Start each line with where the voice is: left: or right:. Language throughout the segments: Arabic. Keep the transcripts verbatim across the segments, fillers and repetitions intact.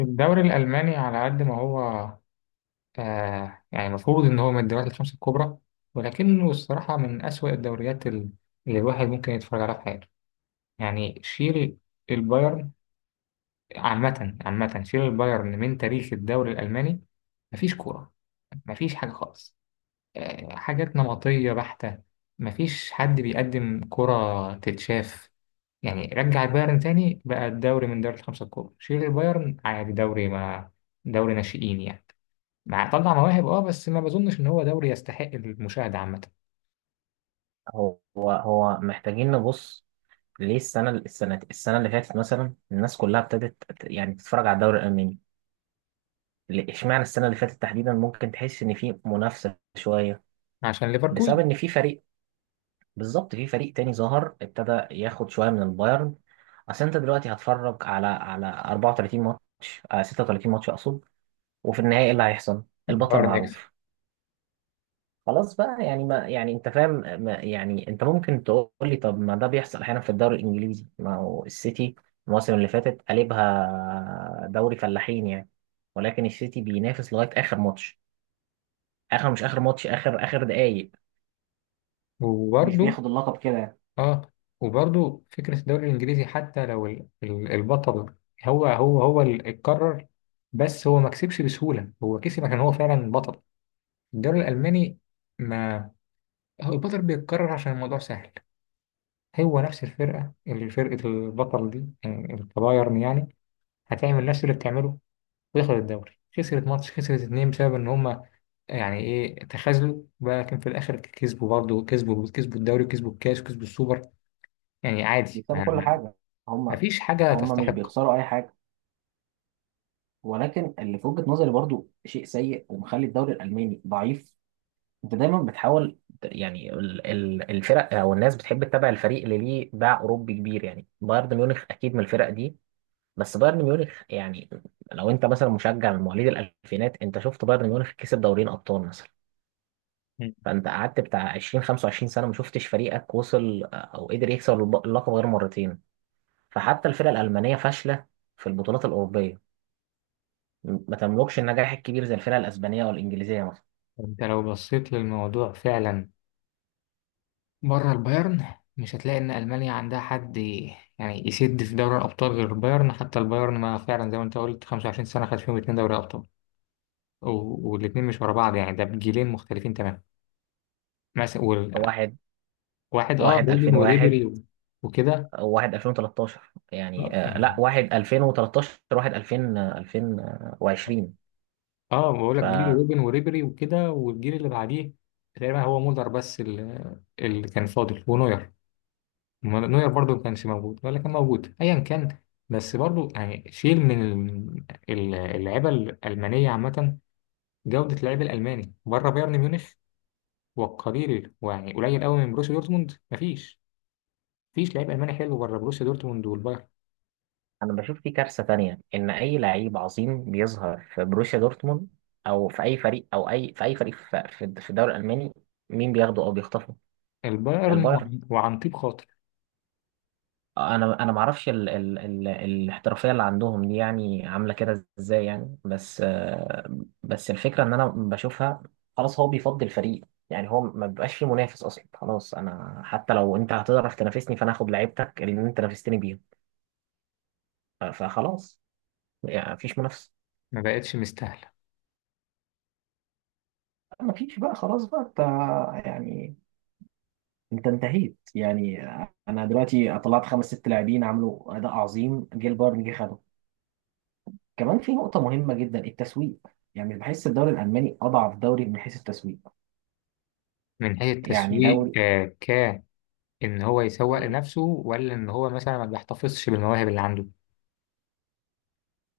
left: الدوري الألماني على قد ما هو. آه يعني المفروض إن هو من الدوريات الخمسة الكبرى، ولكنه الصراحة من أسوأ الدوريات ال- اللي الواحد ممكن يتفرج عليها في حياته. يعني شيل البايرن عامة عامة، شيل البايرن من تاريخ الدوري الألماني، مفيش كورة، مفيش حاجة خالص. آه حاجات نمطية بحتة، مفيش حد بيقدم كرة تتشاف. يعني رجع البايرن تاني، بقى الدوري من دوري الخمسة الكبرى شيل البايرن عادي دوري ما دوري ناشئين يعني، مع طلع مواهب، اه بس ما بظنش ان هو دوري يستحق المشاهده عامه.
right: هو هو محتاجين نبص. ليه السنة السنة السنة اللي فاتت مثلا الناس كلها ابتدت ت- يعني تتفرج على الدوري الألماني؟ ليه- اشمعنى السنة اللي فاتت تحديدا ممكن تحس إن في منافسة شوية.
left: عشان
right: بسبب
left: ليفركوزن.
right: إن في فريق، بالظبط في فريق تاني ظهر ابتدى ياخد شوية من البايرن. أصل أنت دلوقتي هتفرج على على أربعة وثلاثين ماتش، آه، ستة وثلاثين ماتش أقصد، وفي النهاية إيه اللي هيحصل؟ البطل
left: البايرن يكسب.
right: معروف. خلاص بقى يعني، ما يعني انت فاهم. ما يعني انت ممكن تقول لي طب ما ده بيحصل احيانا في الدوري الانجليزي، ما هو السيتي المواسم اللي فاتت قلبها دوري فلاحين يعني. ولكن السيتي بينافس لغايه اخر ماتش، اخر، مش اخر ماتش، اخر اخر دقايق. مش
left: وبرده.
right: بياخد اللقب كده يعني.
left: اه. وبرده فكره الدوري الانجليزي حتى لو ال- ال- البطل هو هو هو اللي اتكرر، بس هو ما كسبش بسهوله، هو كسب عشان هو فعلا بطل. الدوري الالماني، ما هو البطل بيتكرر عشان الموضوع سهل. هو نفس الفرقه اللي فرقه البطل دي يعني البايرن يعني هتعمل نفس اللي بتعمله وياخد الدوري. خسرت ماتش، خسرت اتنين بسبب ان هم يعني ايه تخاذلوا بقى، لكن في الاخر كسبوا، برضه كسبوا كسبوا الدوري وكسبوا الكاس وكسبوا السوبر. يعني عادي ما,
right: بيكسبوا كل
left: ما
right: حاجه.
left: ما
right: هم
left: فيش حاجة
right: هم مش
left: تستحق.
right: بيخسروا اي حاجه. ولكن اللي في وجهه نظري برضو شيء سيء ومخلي الدوري الالماني ضعيف. انت دايما بتحاول، يعني ال- ال- الفرق او الناس بتحب تتابع الفريق اللي ليه باع اوروبي كبير، يعني بايرن ميونخ اكيد من الفرق دي. بس بايرن ميونخ يعني، لو انت مثلا مشجع من مواليد الالفينات، انت شفت بايرن ميونخ كسب دورين ابطال مثلا.
left: مم.
right: فانت قعدت بتاع عشرين خمسة وعشرين سنه ما شفتش فريقك وصل، آه، او قدر يكسب الب- اللقب غير مرتين. فحتى الفرق الالمانيه فاشله في البطولات الاوروبيه، ما تملكش النجاح الكبير زي الفرق الاسبانيه والانجليزيه مثلا.
left: انت لو بصيت للموضوع فعلا بره البايرن، مش هتلاقي ان المانيا عندها حد ي- يعني يسد في دوري الابطال غير البايرن. حتى البايرن ما فعلا زي ما انت قلت خمس وعشرين سنه خد فيهم اتنين دوري ابطال، و- والاتنين مش ورا بعض يعني، ده بجيلين مختلفين تماما مثلا وال-
right: واحد،
left: واحد اه
right: واحد
left: رودن
right: ألفين وواحد،
left: وريبيري و- وكده.
right: واحد ألفين وتلتاشر، يعني آه،
left: آه.
right: لا، واحد ألفين وتلتاشر، واحد ألفين، آه، ألفين وعشرين.
left: اه بقول لك جيل
right: فانا
left: روبن وريبري وكده والجيل اللي بعديه تقريبا هو مولر بس اللي, اللي كان فاضل ونوير. نوير برضو ما كانش موجود ولا كان موجود ايا كان. بس برضو يعني شيل من ال- اللعيبه الالمانيه عامه، جوده اللعيب الالماني بره بايرن ميونخ والقليل، ويعني قليل قوي من بروسيا دورتموند، مفيش، مفيش لعيب الماني حلو بره بروسيا دورتموند والبايرن.
right: بشوف في كارثه تانية، ان اي لعيب عظيم بيظهر في بروسيا دورتموند او في اي فريق، او اي، في اي فريق في في الدوري الالماني، مين بياخده او بيخطفه؟
left: البايرن
right: البايرن.
left: وعن وعن طيب خاطر.
right: انا انا ما اعرفش ال... ال... ال... الاحترافيه اللي عندهم دي يعني عامله كده ازاي يعني، بس آه، بس الفكره ان انا بشوفها، خلاص هو بيفضي الفريق. يعني هو ما بيبقاش فيه منافس اصلا. خلاص انا حتى لو انت هتعرف تنافسني، فانا هاخد لعيبتك اللي انت نافستني بيهم. ف- فخلاص، يعني مفيش منافسه.
left: ما بقتش مستاهله.
right: مفيش بقى، خلاص بقى انت، يعني انت انتهيت يعني. انا دلوقتي طلعت خمس ست لاعبين عملوا اداء عظيم، جه البايرن جه خدهم. كمان في نقطة مهمة جدا، التسويق. يعني بحس الدوري الألماني أضعف دوري من حيث التسويق.
left: من حيث
right: يعني
left: التسويق،
right: دوري،
left: آه، ان هو يسوق لنفسه ولا ان هو مثلا ما بيحتفظش بالمواهب اللي عنده.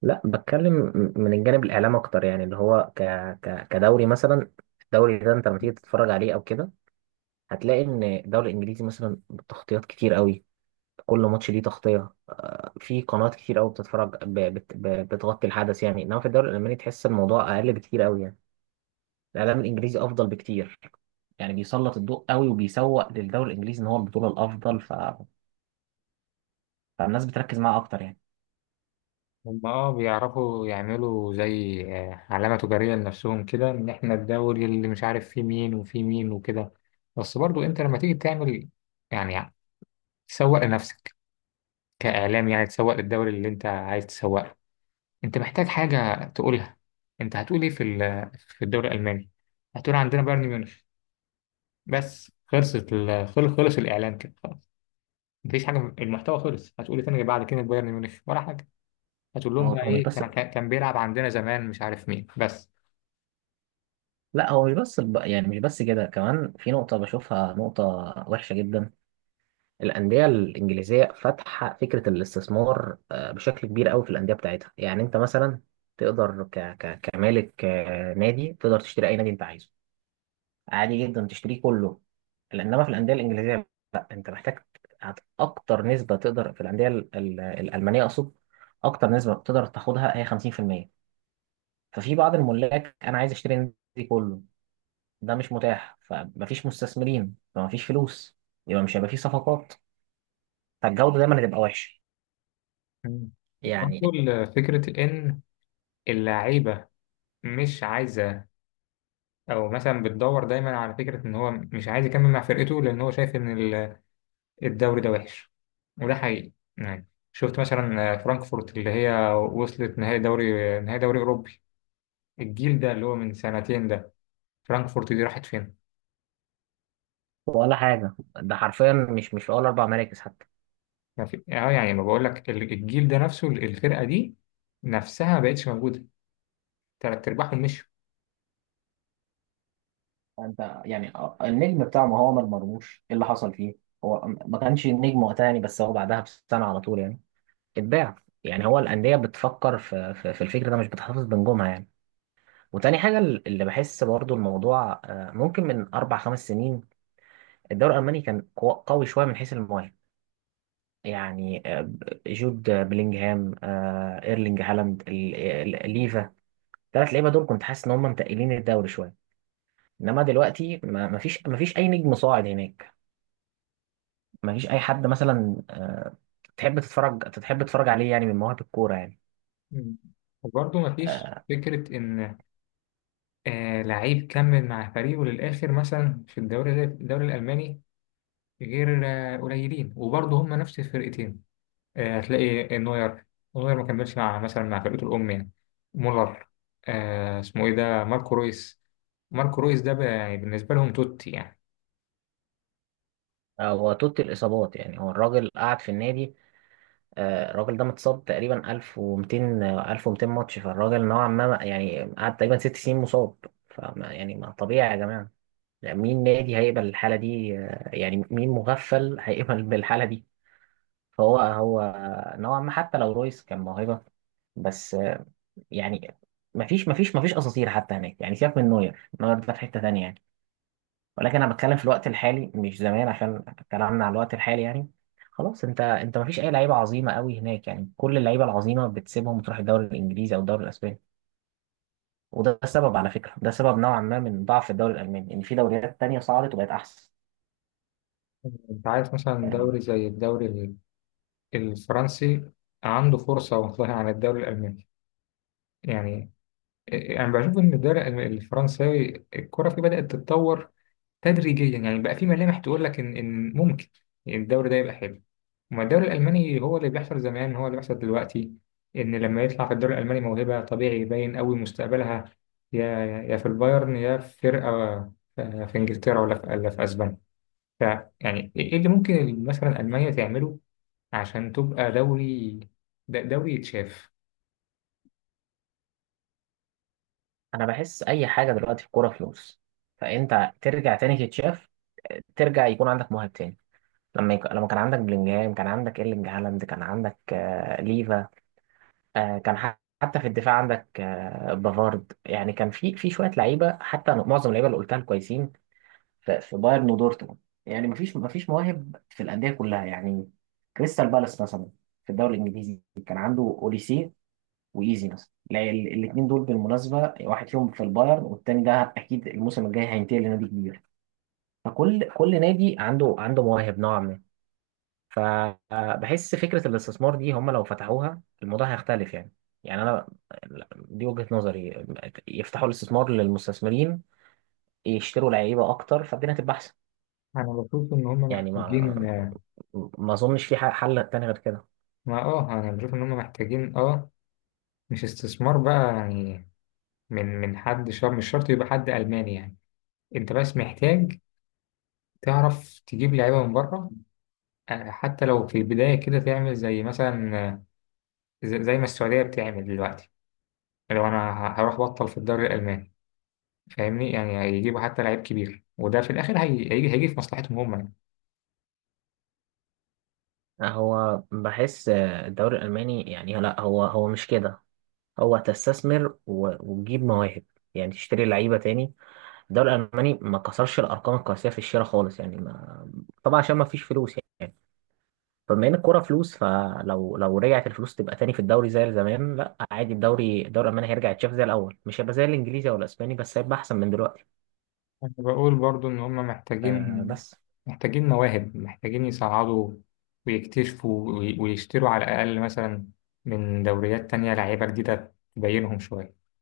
right: لا بتكلم م- من الجانب الاعلام اكتر، يعني اللي هو ك... ك... كدوري مثلا. الدوري ده انت لما تيجي تتفرج عليه او كده، هتلاقي ان الدوري الانجليزي مثلا تغطيات كتير قوي، كل ماتش ليه تغطيه. في قنوات كتير قوي بتتفرج ب... بت... ب... بتغطي الحدث يعني. انما في الدوري الالماني تحس الموضوع اقل بكتير قوي يعني. الاعلام الانجليزي افضل بكتير، يعني بيسلط الضوء قوي وبيسوق للدوري الانجليزي ان هو البطوله الافضل، فالناس بتركز معاه اكتر يعني.
left: هم اه بيعرفوا يعملوا زي آه، علامة تجارية لنفسهم كده، ان احنا الدوري اللي مش عارف فيه مين وفيه مين وكده. بس برضو انت لما تيجي تعمل يعني تسوق لنفسك كإعلام، يعني تسوق للدوري اللي انت عايز تسوق له، انت محتاج حاجة تقولها. انت هتقول ايه في ال- في الدوري الألماني؟ هتقول عندنا بايرن ميونخ. بس خلصت ال- خل- خلص الإعلان كده، مفيش حاجه، المحتوى خلص. هتقول إيه تاني غير بعد كلمه بايرن ميونخ ولا حاجه؟ هتقول لهم
right: هو
left: بقى
right: هو مش
left: ايه،
right: بس،
left: كان كان كان بيلعب عندنا زمان مش عارف مين بس.
right: لا هو مش بس الب- يعني مش بس كده، كمان في نقطة بشوفها نقطة وحشة جدا. الأندية الإنجليزية فاتحة فكرة الاستثمار، آه، بشكل كبير قوي في الأندية بتاعتها. يعني أنت مثلا تقدر ك... ك... كمالك، آه، نادي تقدر تشتري أي نادي أنت عايزه، عادي جدا تشتريه كله. إنما في الأندية الإنجليزية، لا أنت محتاج، هت- أكتر نسبة تقدر في الأندية ال- ال- الألمانية أقصد، أكتر نسبة تقدر تاخدها هي خمسين في المية. ففي بعض الملاك انا عايز اشتري النادي كله، ده مش متاح، فمفيش مستثمرين، فمفيش فلوس، يبقى مش هيبقى فيه صفقات، فالجوده دايما هتبقى وحشه
left: مم.
right: يعني.
left: برضه فكره ان اللعيبه مش عايزه، او مثلا بتدور دايما على فكره ان هو مش عايز يكمل مع فرقته لان هو شايف ان ال- الدوري ده وحش. وده حقيقي، يعني شفت مثلا فرانكفورت اللي هي وصلت نهائي دوري نهائي دوري اوروبي، الجيل ده اللي هو من سنتين ده، فرانكفورت دي راحت فين؟
right: ولا حاجه، ده حرفيا مش، مش في اول اربع مراكز حتى.
left: ما في اه يعني ما بقول لك ال- الجيل ده نفسه ال- الفرقه دي نفسها ما بقتش موجوده، تلات ارباعهم مشوا.
right: انت يعني، النجم بتاعه ما هو ما مرموش، ايه اللي حصل فيه؟ هو ما كانش النجم وقتها يعني، بس هو بعدها بسنه على طول يعني اتباع. يعني هو الانديه بتفكر في في, في الفكر ده، مش بتحتفظ بنجومها يعني. وتاني حاجه اللي بحس برضو الموضوع، آه، ممكن من اربع خمس سنين الدوري الألماني كان قو- قوي شوية من حيث المواهب. يعني آه، جود، آه، بلينجهام، آه، إيرلينج هالاند، ال- ال- ليفا. الثلاث لعيبة دول كنت حاسس إن هم متقلين الدوري شوية. إنما دلوقتي ما ما فيش، ما فيش أي نجم صاعد هناك. ما فيش أي حد مثلا، آه، تحب تتفرج تحب تتفرج عليه يعني من مواهب الكورة يعني.
left: مم. وبرضه ما فيش
right: آه،
left: فكره ان آه لعيب كمل مع فريقه للاخر مثلا في الدوري ال- الدوري الالماني، غير آه قليلين، وبرضه هم نفس الفرقتين. آه هتلاقي نوير، نوير ما كملش مع مثلا مع فرقته الام يعني. مولر آه اسمه ايه ده، ماركو رويس. ماركو رويس ده بقى يعني بالنسبه لهم توتي يعني.
right: هو توت الإصابات يعني، هو الراجل قعد في النادي، آه، الراجل ده متصاب تقريبا ألف ومئتين، آه، ألف ومئتين ماتش. فالراجل نوعا ما يعني قعد تقريبا ست سنين مصاب. فما يعني، ما طبيعي يا جماعة، يعني مين نادي هيقبل الحالة دي؟ آه، يعني مين مغفل هيقبل بالحالة دي؟ فهو هو، آه، نوعا ما حتى لو رويس كان موهبة، بس آه، يعني مفيش مفيش مفيش أساطير حتى هناك يعني. سيبك من نوير، نوير ده في حتة تانية يعني. ولكن أنا بتكلم في الوقت الحالي مش زمان، عشان كلامنا على الوقت الحالي يعني. خلاص، انت انت مفيش اي لعيبه عظيمه قوي هناك يعني، كل اللعيبه العظيمه بتسيبهم وتروح الدوري الانجليزي او الدوري الاسباني. وده سبب، على فكره ده سبب نوعا ما من ضعف الدوري الالماني، ان في دوريات تانية صعدت وبقت احسن.
left: انت عارف مثلا دوري زي الدوري الفرنسي عنده فرصة والله عن الدوري الألماني. يعني يعني بشوف إن الدوري الألم- الفرنساوي الكرة فيه بدأت تتطور تدريجيا، يعني بقى في ملامح تقول لك إن إن ممكن الدوري ده يبقى حلو. وما الدوري الألماني هو اللي بيحصل زمان هو اللي بيحصل دلوقتي، إن لما يطلع في الدوري الألماني موهبة طبيعي يبين قوي مستقبلها، يا يا في البايرن يا في فرقة آه، في إنجلترا ولا في ولا في أسبانيا. ف- يعني إيه اللي ممكن مثلا ألمانيا تعمله عشان تبقى دوري د- دوري يتشاف؟
right: انا بحس اي حاجه دلوقتي في الكوره فلوس، فانت ترجع تاني تتشاف، ترجع يكون عندك مواهب تاني. لما يك... لما كان عندك بلينجهام، كان عندك ايرلينج هالاند، كان عندك آه... ليفا، آه... كان ح... حتى في الدفاع عندك آه... بافارد. يعني كان في في شويه لعيبه، حتى معظم اللعيبه اللي قلتها كويسين في في بايرن ودورتموند. يعني مفيش مفيش مواهب في الانديه كلها يعني. كريستال بالاس مثلا في الدوري الانجليزي كان عنده اوليسي وايزي مثلا، الاثنين دول بالمناسبه واحد فيهم في البايرن والتاني ده اكيد الموسم الجاي هينتقل لنادي كبير. فكل كل نادي عنده عنده مواهب نوعا ما. فبحس فكره الاستثمار دي، هم لو فتحوها الموضوع هيختلف يعني. يعني انا، دي وجهه نظري، يفتحوا الاستثمار للمستثمرين، يشتروا لعيبه اكتر، فالدنيا هتبقى احسن.
left: انا بشوف ان هم
right: يعني
left: محتاجين.
right: ما ما اظنش في حل تاني غير كده.
left: ما اه انا بشوف ان هم محتاجين، اه مش استثمار بقى يعني، من من حد، شر مش شرط يبقى حد الماني يعني. انت بس محتاج تعرف تجيب لعيبه من بره، آه، حتى لو في البدايه كده تعمل زي مثلا، آه، زي زي ما السعوديه بتعمل دلوقتي. لو انا ه- هروح بطل في الدوري الالماني، فاهمني يعني، هيجيبوا حتى لعيب كبير وده في الاخر هي- هيجي هيجي في مصلحتهم هم.
right: هو بحس الدوري الالماني يعني، لا هو هو مش كده، هو تستثمر و- وتجيب مواهب، يعني تشتري لعيبه تاني. الدوري الالماني ما كسرش الارقام القياسيه في الشراء خالص يعني، ما طبعا عشان ما فيش فلوس يعني. فبما ان الكوره فلوس، فلو لو رجعت الفلوس تبقى تاني في الدوري زي زمان، لا عادي، الدوري، الدوري الالماني هيرجع يتشاف زي الاول، مش هيبقى زي الانجليزي او الاسباني، بس هيبقى احسن من دلوقتي.
left: أنا بقول برضو إن هما
right: آه
left: محتاجين،
right: بس
left: محتاجين مواهب، محتاجين يصعدوا ويكتشفوا وي- ويشتروا على الأقل مثلا من دوريات تانية لعيبة جديدة تبينهم شوية.